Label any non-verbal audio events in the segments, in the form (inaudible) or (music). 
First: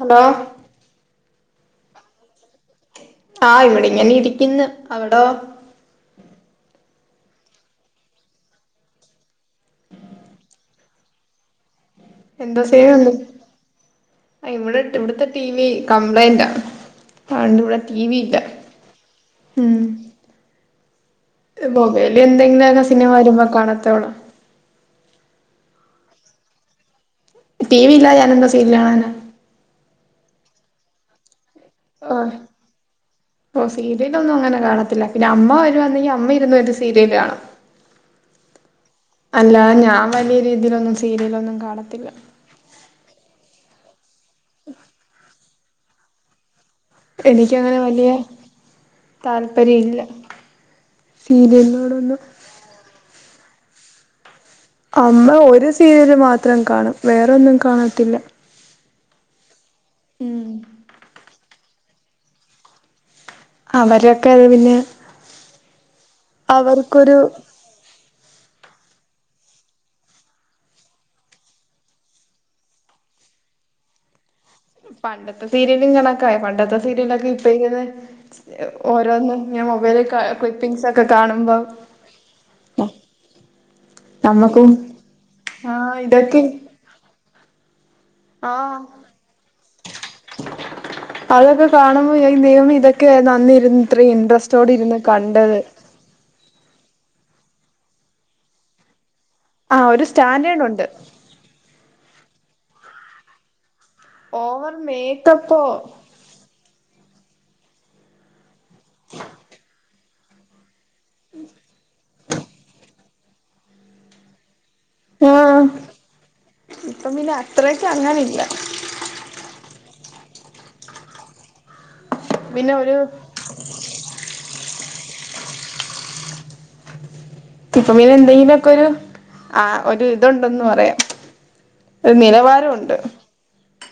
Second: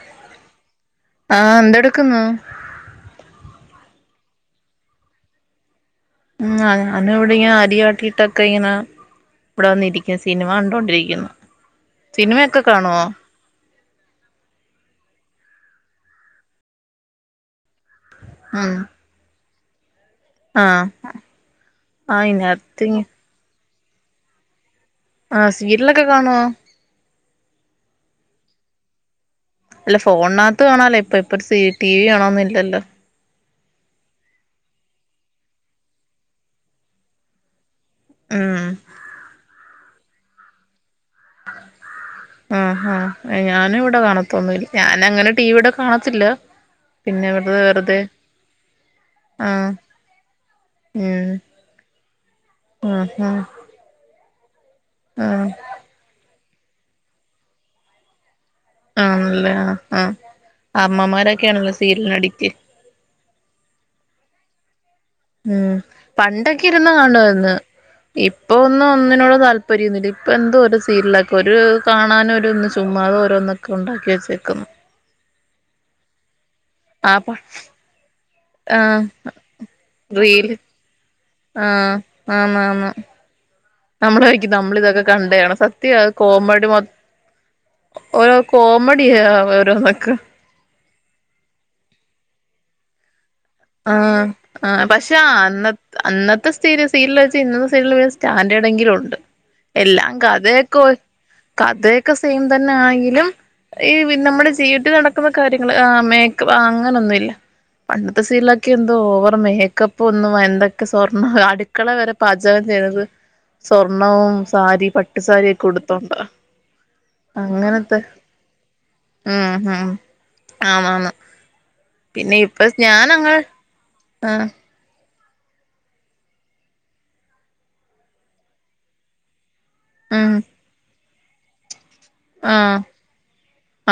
Hello ആഎന്തെടുക്കുന്നു ആഇവിടെ ഇങ്ങനെ ഇരിക്കുന്നു അവിടോ ഉ ഞാന ഇവിടെ അരിയാട്ടിട്ടൊക്കെ ഇങ്ങനെ ഇവിടെ വന്നിരിക്കുന്ന സിനിമ കണ്ടോണ്ടിരിക്കുന്നു സിനിമയൊക്കെ എന്തോ കാണുവോ ചെയന്ന് ഇവിടെ ഇവിടത്തെ ടി വി കംപ്ലൈയിൻറ് കണ്ടവിടെ ടിവിഇല്ല ഉം ഉം ആഹ് മോബൽ ആഹ് എന്തെങ്കിലുംെ ഇതിനകത്ത് സിനിമ വരുമ്പോ കാണ പത്തോള ആ സീരിലൊക്കെ കാണുവോ ടി വി ഇല്ല ഞാാന എന്താ സീരി കാണനെ അല്ല ഫോണിനകത്ത് കാണാലേ ഇപ്പൊ അപ്പ സി ടിവി ആണോന്നുംല്ലല്ലോ ഓ സീരിയലൊന്നും അങ്ങനെ കാണത്തില്ല പിന്നെ അമ്മ വരുവാണെങ്കിൽ അമ്മ ഇരുന്ന് ഒരു സീരിയൽ കാണാം ഉം അല്ല ഞാൻ വലിയ രീതിയിലൊന്ന ആ ആഅ ഇവിടെ കാണ തൊന്നില്ല ഞാന അങ്ങനെ ടിിയുടെ കാണത്തില്ല പിന്നെ വെറുതെ എനിക്കങ്ങനെ വെറുതെ വലിയ ആഹ് താല്പര്യമല്ല ഉം ഫീല എന്നോടൊന്നും ആഹ് ആഹ് അമ്മ ആഹ് ഒരു സീരിയല് മാത്രം അത്രം കാണും വേറെൊന്നും കാണത്തില്ല ആണല്ലേ ആ ആ അമ്മാമാരൊക്കെയ ആണല്ലോ സീരൽ നടിക്ക് അവരൊക്കെ അത് പിന്നെ ഉം പണ്ടൊക്കെ ഇരുന്ന് അവർക്കൊരു കാണുവന്ന് ഇപ്പോ ഒന്നും ഒന്നിനോട് താല്പര്യൊന്നുമില്ല ഇപ്പോ എന്തോ ഓരു സീരിയലൊക്കെ ഒരു കാണാനും ഒരു ഒന്ന് ചുമ്മാതെ ഓരോന്നൊക്കെ ഒണ്ടാക്കി വെച്ചേക്കുന്നു പണ്ടത്തെ സീരിയലും കണക്കാ പണ്ടത്തെ ഇപ്പത്തെ ആ സീരിയലൊക്കെ പ ഇട്ടിരിക്കുന്നെ സ് ഇ ആഹ് ഓരോന്നും മൊബൈലിൽ റീല് ക്ലിപ്പിങ്സ് ഒക്കെ കാണുമ്പോ ആഹ് ആന്ന് ആന്ന് നമ്മള് വിചാരിക്കും നമ്മുക്കും നമ്മളിതൊക്കെ കണ്ടയാണ് ആ സത്യവാ ഇതൊക്കെ കോമഡി മൊ ഓരോ ആഹ് കോമഡിയ ആ ഓരോന്നൊക്ക് അതൊക്കെ കാണുമ്പോ വിചാരിക്കും ദൈവമേ ഇതൊക്കെ ഏതാന്ന് ആ ആ പക്ഷെ അന്നത് അന്നത്തെ സീരിയസ് സീരിയല് വെച്ച് ഇന്നത്തെ സീരിയലിന് പിന്നെ സ്റ്റാൻഡേഡെങ്കിലും ഉണ്ട് ആഹ് ഒരു എല്ലാം സ്റ്റാൻഡേർഡ് ഉണ്ട് കഥയൊക്കോയി കഥയൊക്ക് ക്കെ സെയിം തന്നെ ആണെങ്കിലും ഈ വി നമ്മുടെ ഓവർ ജീവിട്ടിൽ നടക്കുന്ന മേക്കപ്പോ കാര്യങ്ങള് ആ മേക്കപ്പ് അങ്ങനൊന്നും ഇൽ ഇല്ല അന്നും സീരിയലൊക് ക്കെന്തോ ഓവർ മേക്കപ്പ് ഇപ്പൊന്നും എന്തക് സ്വർണ്ണവാ അടുക്കള വരെ പാചകം ചെയ്യുന്നത് സ്വർണ്ണവും സ് സാരി പട്ടു ആഹ് സാരിയൊക്കെ ഉടുത്തോണ്ടാ ഇപ്പം പിന്നെ അത്രക്ക് അങ്ങനത്തെ അങ്ങനില്ല ഉംഉം ആന്നാന്ന് പിന്നെ ഇപ്പൊ സ് ഞാൻ അങ്ങനെ ആ ഇപ്പ പിന്നെ എന്തെങ്കിലും ഒക്കെയൊരു ആ ഒരു ഉം ഇതുണ്ടന്ന് പറയാം ഒരു നിലവാരം ആഹ് വൊണ്ട്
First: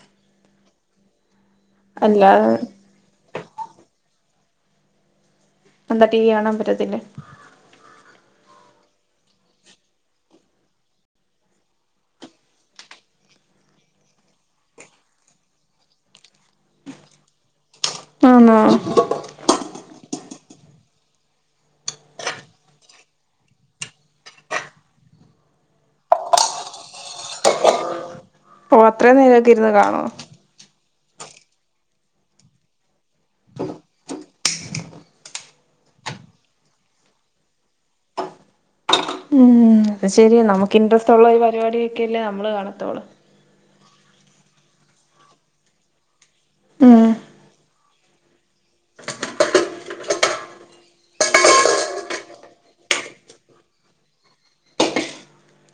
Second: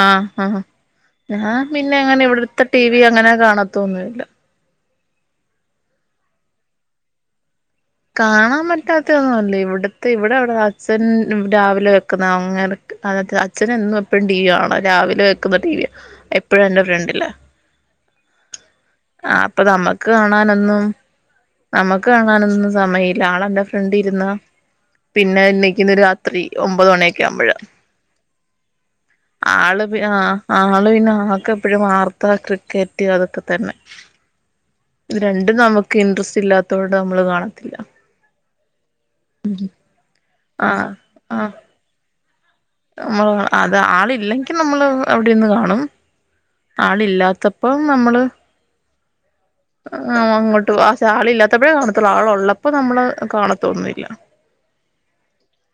ആഹ് ആഹ് ഞാൻ പിന്നെ എങ്ങനെ അല്ലാതെ ഇവിടുത്തെ ടി വി അങ്ങനെ കാണാത്തൊന്നുമില്ല എന്താ ടി വി കാണാൻ പറ്റത്തില്ലേ കാണാൻ പറ്റാത്ത ഒന്നുവല്ല ഇവിടത്തെ ഇവിടെ അവിടെ അച്ഛൻ രാവിലെ വെക്കുന്ന അങ്ങേർക്ക് അ അച്ഛൻ എന്നും എപ്പഴും ടി വി വേണം രാവിലെ വെക്കുന്ന ടി വി എപ്പഴും എൻ്റെ ഫ്രണ്ടിലാ ആന്നോ ആ അപ്പൊ നമ്മക്ക് കാണാനൊന്നും നമ്മക്ക് കാണാനൊന്നും സമയമില്ല ആളെൻ്റെ ഫ്രണ്ടി ഇരുന്ന പിന്നെ എണിക്കുന്ന രാത്രി ഒമ്പത് മണിയൊക്കെ ആവുമ്പഴാ ഓ അത്രേം നേരൊക്കെ ഇരുന്നു കാണുവോ? ആക്ക് എപ്പഴും വാർത്ത ക്രിക്കറ്റ് അതൊക്കെ തന്നെ ഇത് രണ്ടും നമുക്ക് ഇൻട്രസ്റ്റ് ഇല്ലാത്തോണ്ട് നമ്മൾ കാണത്തില്ല ഉം അത് ശെരിയാ നമുക്ക് ഇൻട്രസ്റ്റ് ഉള്ള ഒരു പരിപാടിയൊക്കെയല്ലേ അപ് നമ്മള് കാണു മൊ അത് ത് ആളില്ലെങ്കിൽ നമ്മള് അവിടെന്ന് കാണും ആള് ഉം ഇല്ലാത്തപ്പോ നമ്മള് ആഹ് അങ്ങോട്ട് ആഹ് ആള് ഇല്ലാത്തപ്പോഴേ കാണത്തുള്ള ആള് ഉള്ളപ്പോ നമ്മള് കാണത്തൊന്നില്ല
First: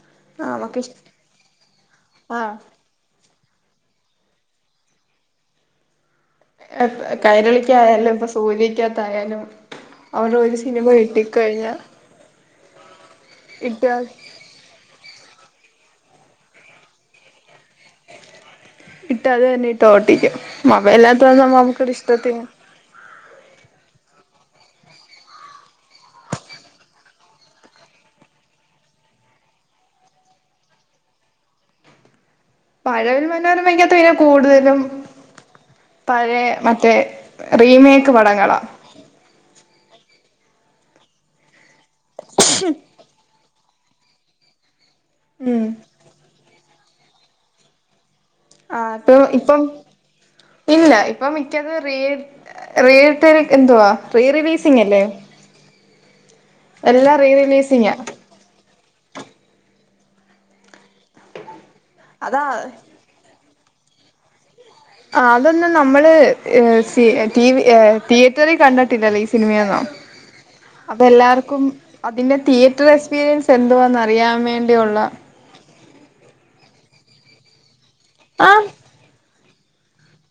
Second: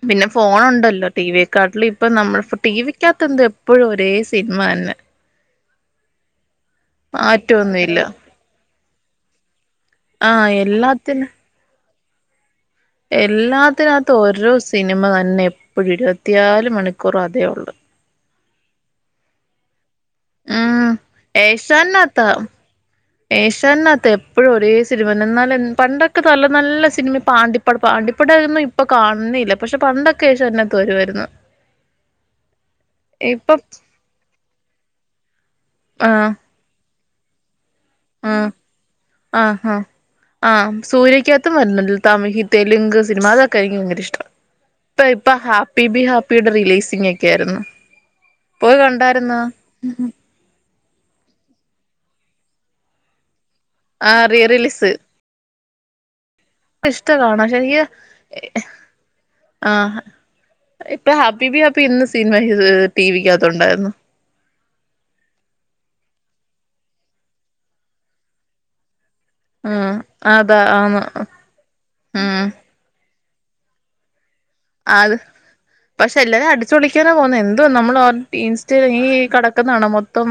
പിന്നെ നമുക്ക് ഇഷ് ഫോണുണ്ടല്ലോ ടിവിയക്കാട്ടിൽ ഇപ്പ ആ നമ്മൾ ടി വി ക്കകത്ത് എന്ത് എപ്പോഴും ഒരേ സിനിമ തന്നെ മാറ്റൊന്നുമില്ല കൈരളിക്കയാലും ഇപ്പൊ സൂര്യക്കകത്തയാലും അവര് ഒരു സിനിമ കിട്ടിക്ക കഴിഞ്ഞാ എല്ലാത്തിനകത്ത് ഓരു സിനിമ ത ന്നെ എപ്പഴും ഇരുപത്തിയാല് മണിക്കൂറും അതേ ഉള്ളു ഇട്ടാത് തന്നെ തോട്ടിക്കും ഉം മൊബൈലിനത്ത് വന്ന ഏഷ്യാനകത്താ നമുക്കിഷ്ടത്തിന് പ്പൊ എപ്പൊഴും ഒരേ സിനിമന്നെ ന്നാലും പണ്ടൊക്കെ നല്ല നല്ല സിനിമ പാണ്ടിപ്പട പാണ്ടിപ്പടയിന്നും ഇപ്പൊ കാണുന്നേല്ല പക്ഷെ പണ്ടൊക്കെ ഏഷ്യാനത്ത് വരുവാരുന്നു പഴവിൽ മനോരമക്കത്ത് പിന്നെ കൂടുതലും ആഹ് പഴയ മറ്റേ റീമേക്ക് പടങ്ങളാ ആം സൂര്യക്ക് ത്തും വരുന്നില്ല തമികി തെലുങ്ക് സിനിമ അതൊ കഴിഞ്ഞും ങ്കരിഷ്ടാ ഇപ്പ ഇപ്പൊ ഉം ഹാപ്പി ബി ഹാപ്പി ടെ റിലീസ് ങ്ങേക്കാരുന്നു ആ ഇപ്പ ഇപ്പം ഇല്ല ഇപ്പം മിക്കത് റിയെ റിയേ ടെറി എന്തുവാ ആഹ് റീ റിലീസ് റീറിലീസിംഗല്ലേ ഇഷ്ട കാണാം ശെരിക ഏ ആ ഇപ്പ ഹാപ്പി ബി ഹാപ് പ്പിന്ന് സിനിമ അതാ ഇത് ടി വിക്കകത് ട്ടൊണ്ടായിരുന്നു ആഹ് അതൊന്നും നമ്മള് ഏഹ് സി ടി വി ഏഹ് തിയേറ്ററിൽ കണ്ടിട്ടില്ലല്ലേ ഈ സി സിനിമയൊന്നും ആഹ് അതാ അപ്പ ആന്ന് എല്ലാവർക്കും അതിന്റെ ഉം തിയറ്റർ എസ് ക്സ്പീരിയൻസ് എന്തുവാന്നറിയാൻ വേ ആഹ് അത് പക്ഷെ എല്ലാരും അടിച്ചൊളി പോന്നേ എന്തോ നമ്മള് (unintelligible) ആ ഇൻസ്റ്റായില് ഈ കട (unintelligible) മൊത്തം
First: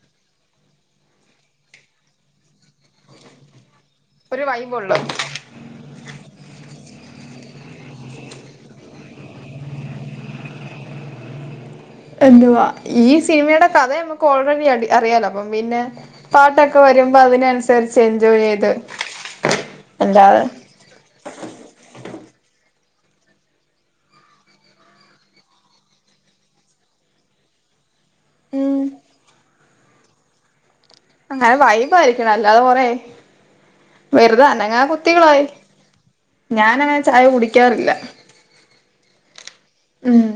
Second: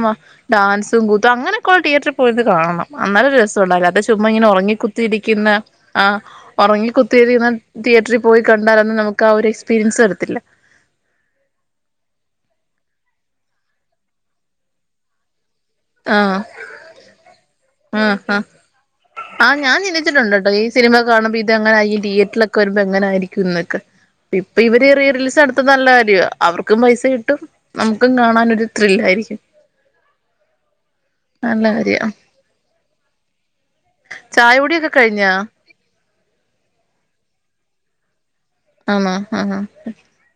ഡാൻസും കൂത്തും അങ്ങനെയൊക്കെള്ള തിയേറ്ററിൽ പോയത് കാണണം ഇന്നാലരൊരു രസം ചുമ്മ ഒരു ഇങ്ങനെ ഉറങ്ങ വൈബുള്ളു കുത്തിയിരിക്കുന്ന ആ ഉറങ്ങ (unintelligible) തിയേറ്ററിൽ പോയി കണ്ടാലെന്ന് നമുക്ക് ആ ഒരു എക്സ്പീരിയൻസ് തരത്തില്ല എന്തുവാ ഈ സിനിമയുടെ കഥയെ നമുക്ക് ഓൾറെഡി അറിയാലോ അപ്പം പിന്നെ ആ പാട്ടൊക്കെ വരുമ്പോ അതിനനുസരിച്ച് എൻജോയ് ആ ചെയ്ത് ആ ഞാൻ ചിന്തിച്ചിട്ടുണ്ട് അല്ലാതെ കേട്ടോ ഈ സിനിമെ കാണുമ്പോ ഇതങ്ങനെ ഈ തിയേറ്ററിലൊക്കെ വരുമ്പോ എങ്ങനെ ആരിക്കും ഇന്നൊക്കെ ഇപ്പൊ ഇവര് റിയ റിലീസ് നടത്ത നല്ല കാര്യ അവർക്കും പൈസ കിട്ടും നക്ക് നമുക്കും കാണാൻ ഒരു ഉം ത്രില്ല ആയിരിക്കും അങ്ങനെ വൈബ് കാര്യവാ ആയിരിക്കണം അല്ലാതെ കൊറേ വെറുതെ ചായ അനങ്ങ കുടിയൊക്കെ കഴിഞ്ഞാ കുത്തികളായി ഞാനങ്ങനെ ചായ കുടിക്കാറില്ല ആണോ ആഹ് ഉം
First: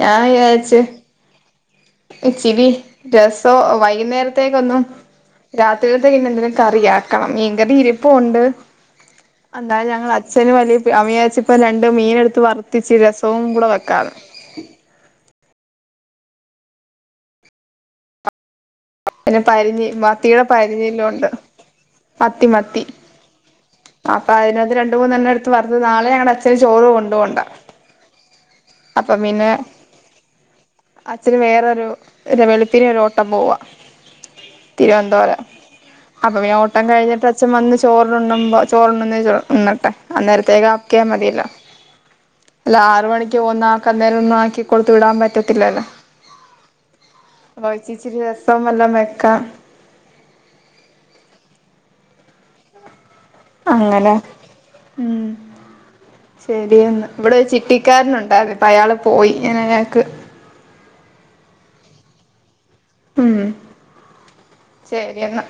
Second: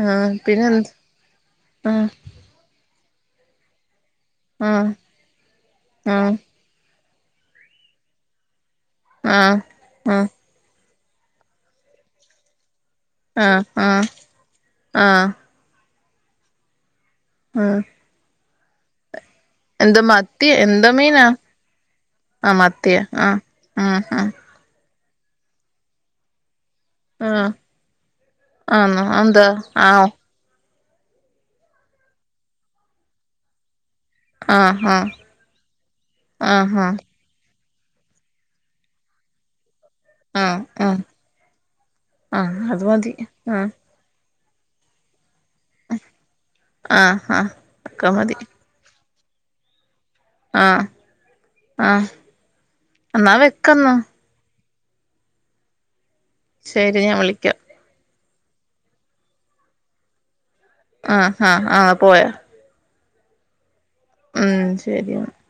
ഞാൻ ആഹ് പിന്നെ വിച്ചാരിച്ചു എന്ത് ആഹ് ഇച്ചിരി രസോ വൈ വൈകുന്നേരത്തേക്ക് ഒന്നും ആഹ് ആഹ് രാത്രിത്തേക്കെന്തെങ്കിലും കറിയാ അ (unintelligible) മീൻ കറി ഇരിപ്പുണ്ട്. ആഹ് എന്താ ഞങ്ങൾ അച്ഛനും വലിയ അമിയാച്ചി ഇപ്പ രണ്ട് മീന എടുത്ത് വറുത്തിച്ചിരെ (unintelligible) ആ ആ ആ ആ പിന്നെ പരിഞ്ഞി മത്തിയുടെ മത്തി എന്താ പരിഞ്ഞല്ല് മീനാ കൊണ്ട് മത്തി ആഹ് മത്തി മത്തിയാ ആഹ് ആഹ് അപ്പൊ അതിനാത്ത് രണ്ട് രണ്ട് മൂന്ന് എടുത്തു വറുത്ത് നാളെയാണ് അച്ഛ ചോറ് ആഹ് കൊണ്ടുപോണ്ടാ ആഹ് ആന്നോ അപ്പം അതെന്താ പിന്നെ ആഹ് അച്ഛന് വേറൊരു ഒരുവെളുപ്പിനെ ഒരോട്ടം പോവ ആഹ് തിരുവനന്തപുരം. അപ്പൊ ഞ ആഹ് ഓട്ടം ആഹ് കഴിഞ്ഞിട്ട് അച്ഛൻ വന്ന ചോറ് ഉണ്ണുമ്പം ചോറുണ്ണുന്നേ ഉണ്ണട്ട്. ആഹ് അന്നേരത്തേക്ക് ആഹ് ആക്കിയാ മതിയല്ലോ. ആഹ് അല്ല അത് ആറ മതി മണിക്ക് പോകുന്ന ആഹ് ആക്ക് അന്നേരം ഒന്നാ കൊടുത്തുവിടാൻ പറ്റ ത്തില്ലല്ലോ. ആഹ് ആഹ് അപ്പൊ ഇച് ഒക്കെ ഇച്ചിരി രസം വെല്ലം വെ ക്കാം. ആ ആ എന്നാ വെക്കെന്നാ അങ്ങനെ ഉം ശരി ശരിയെന്ന് ഞാൻ ഇവിടെ വിളിക്കാം ചിട്ടിക്കാരനുണ്ട് അതിപ്പ അയാള് പോയി ഇനി ഞങ്ങൾക്ക് ആ ആ ആ പോയോ? ഉം ഉം ശരിന്ന ശരിയെന്നാ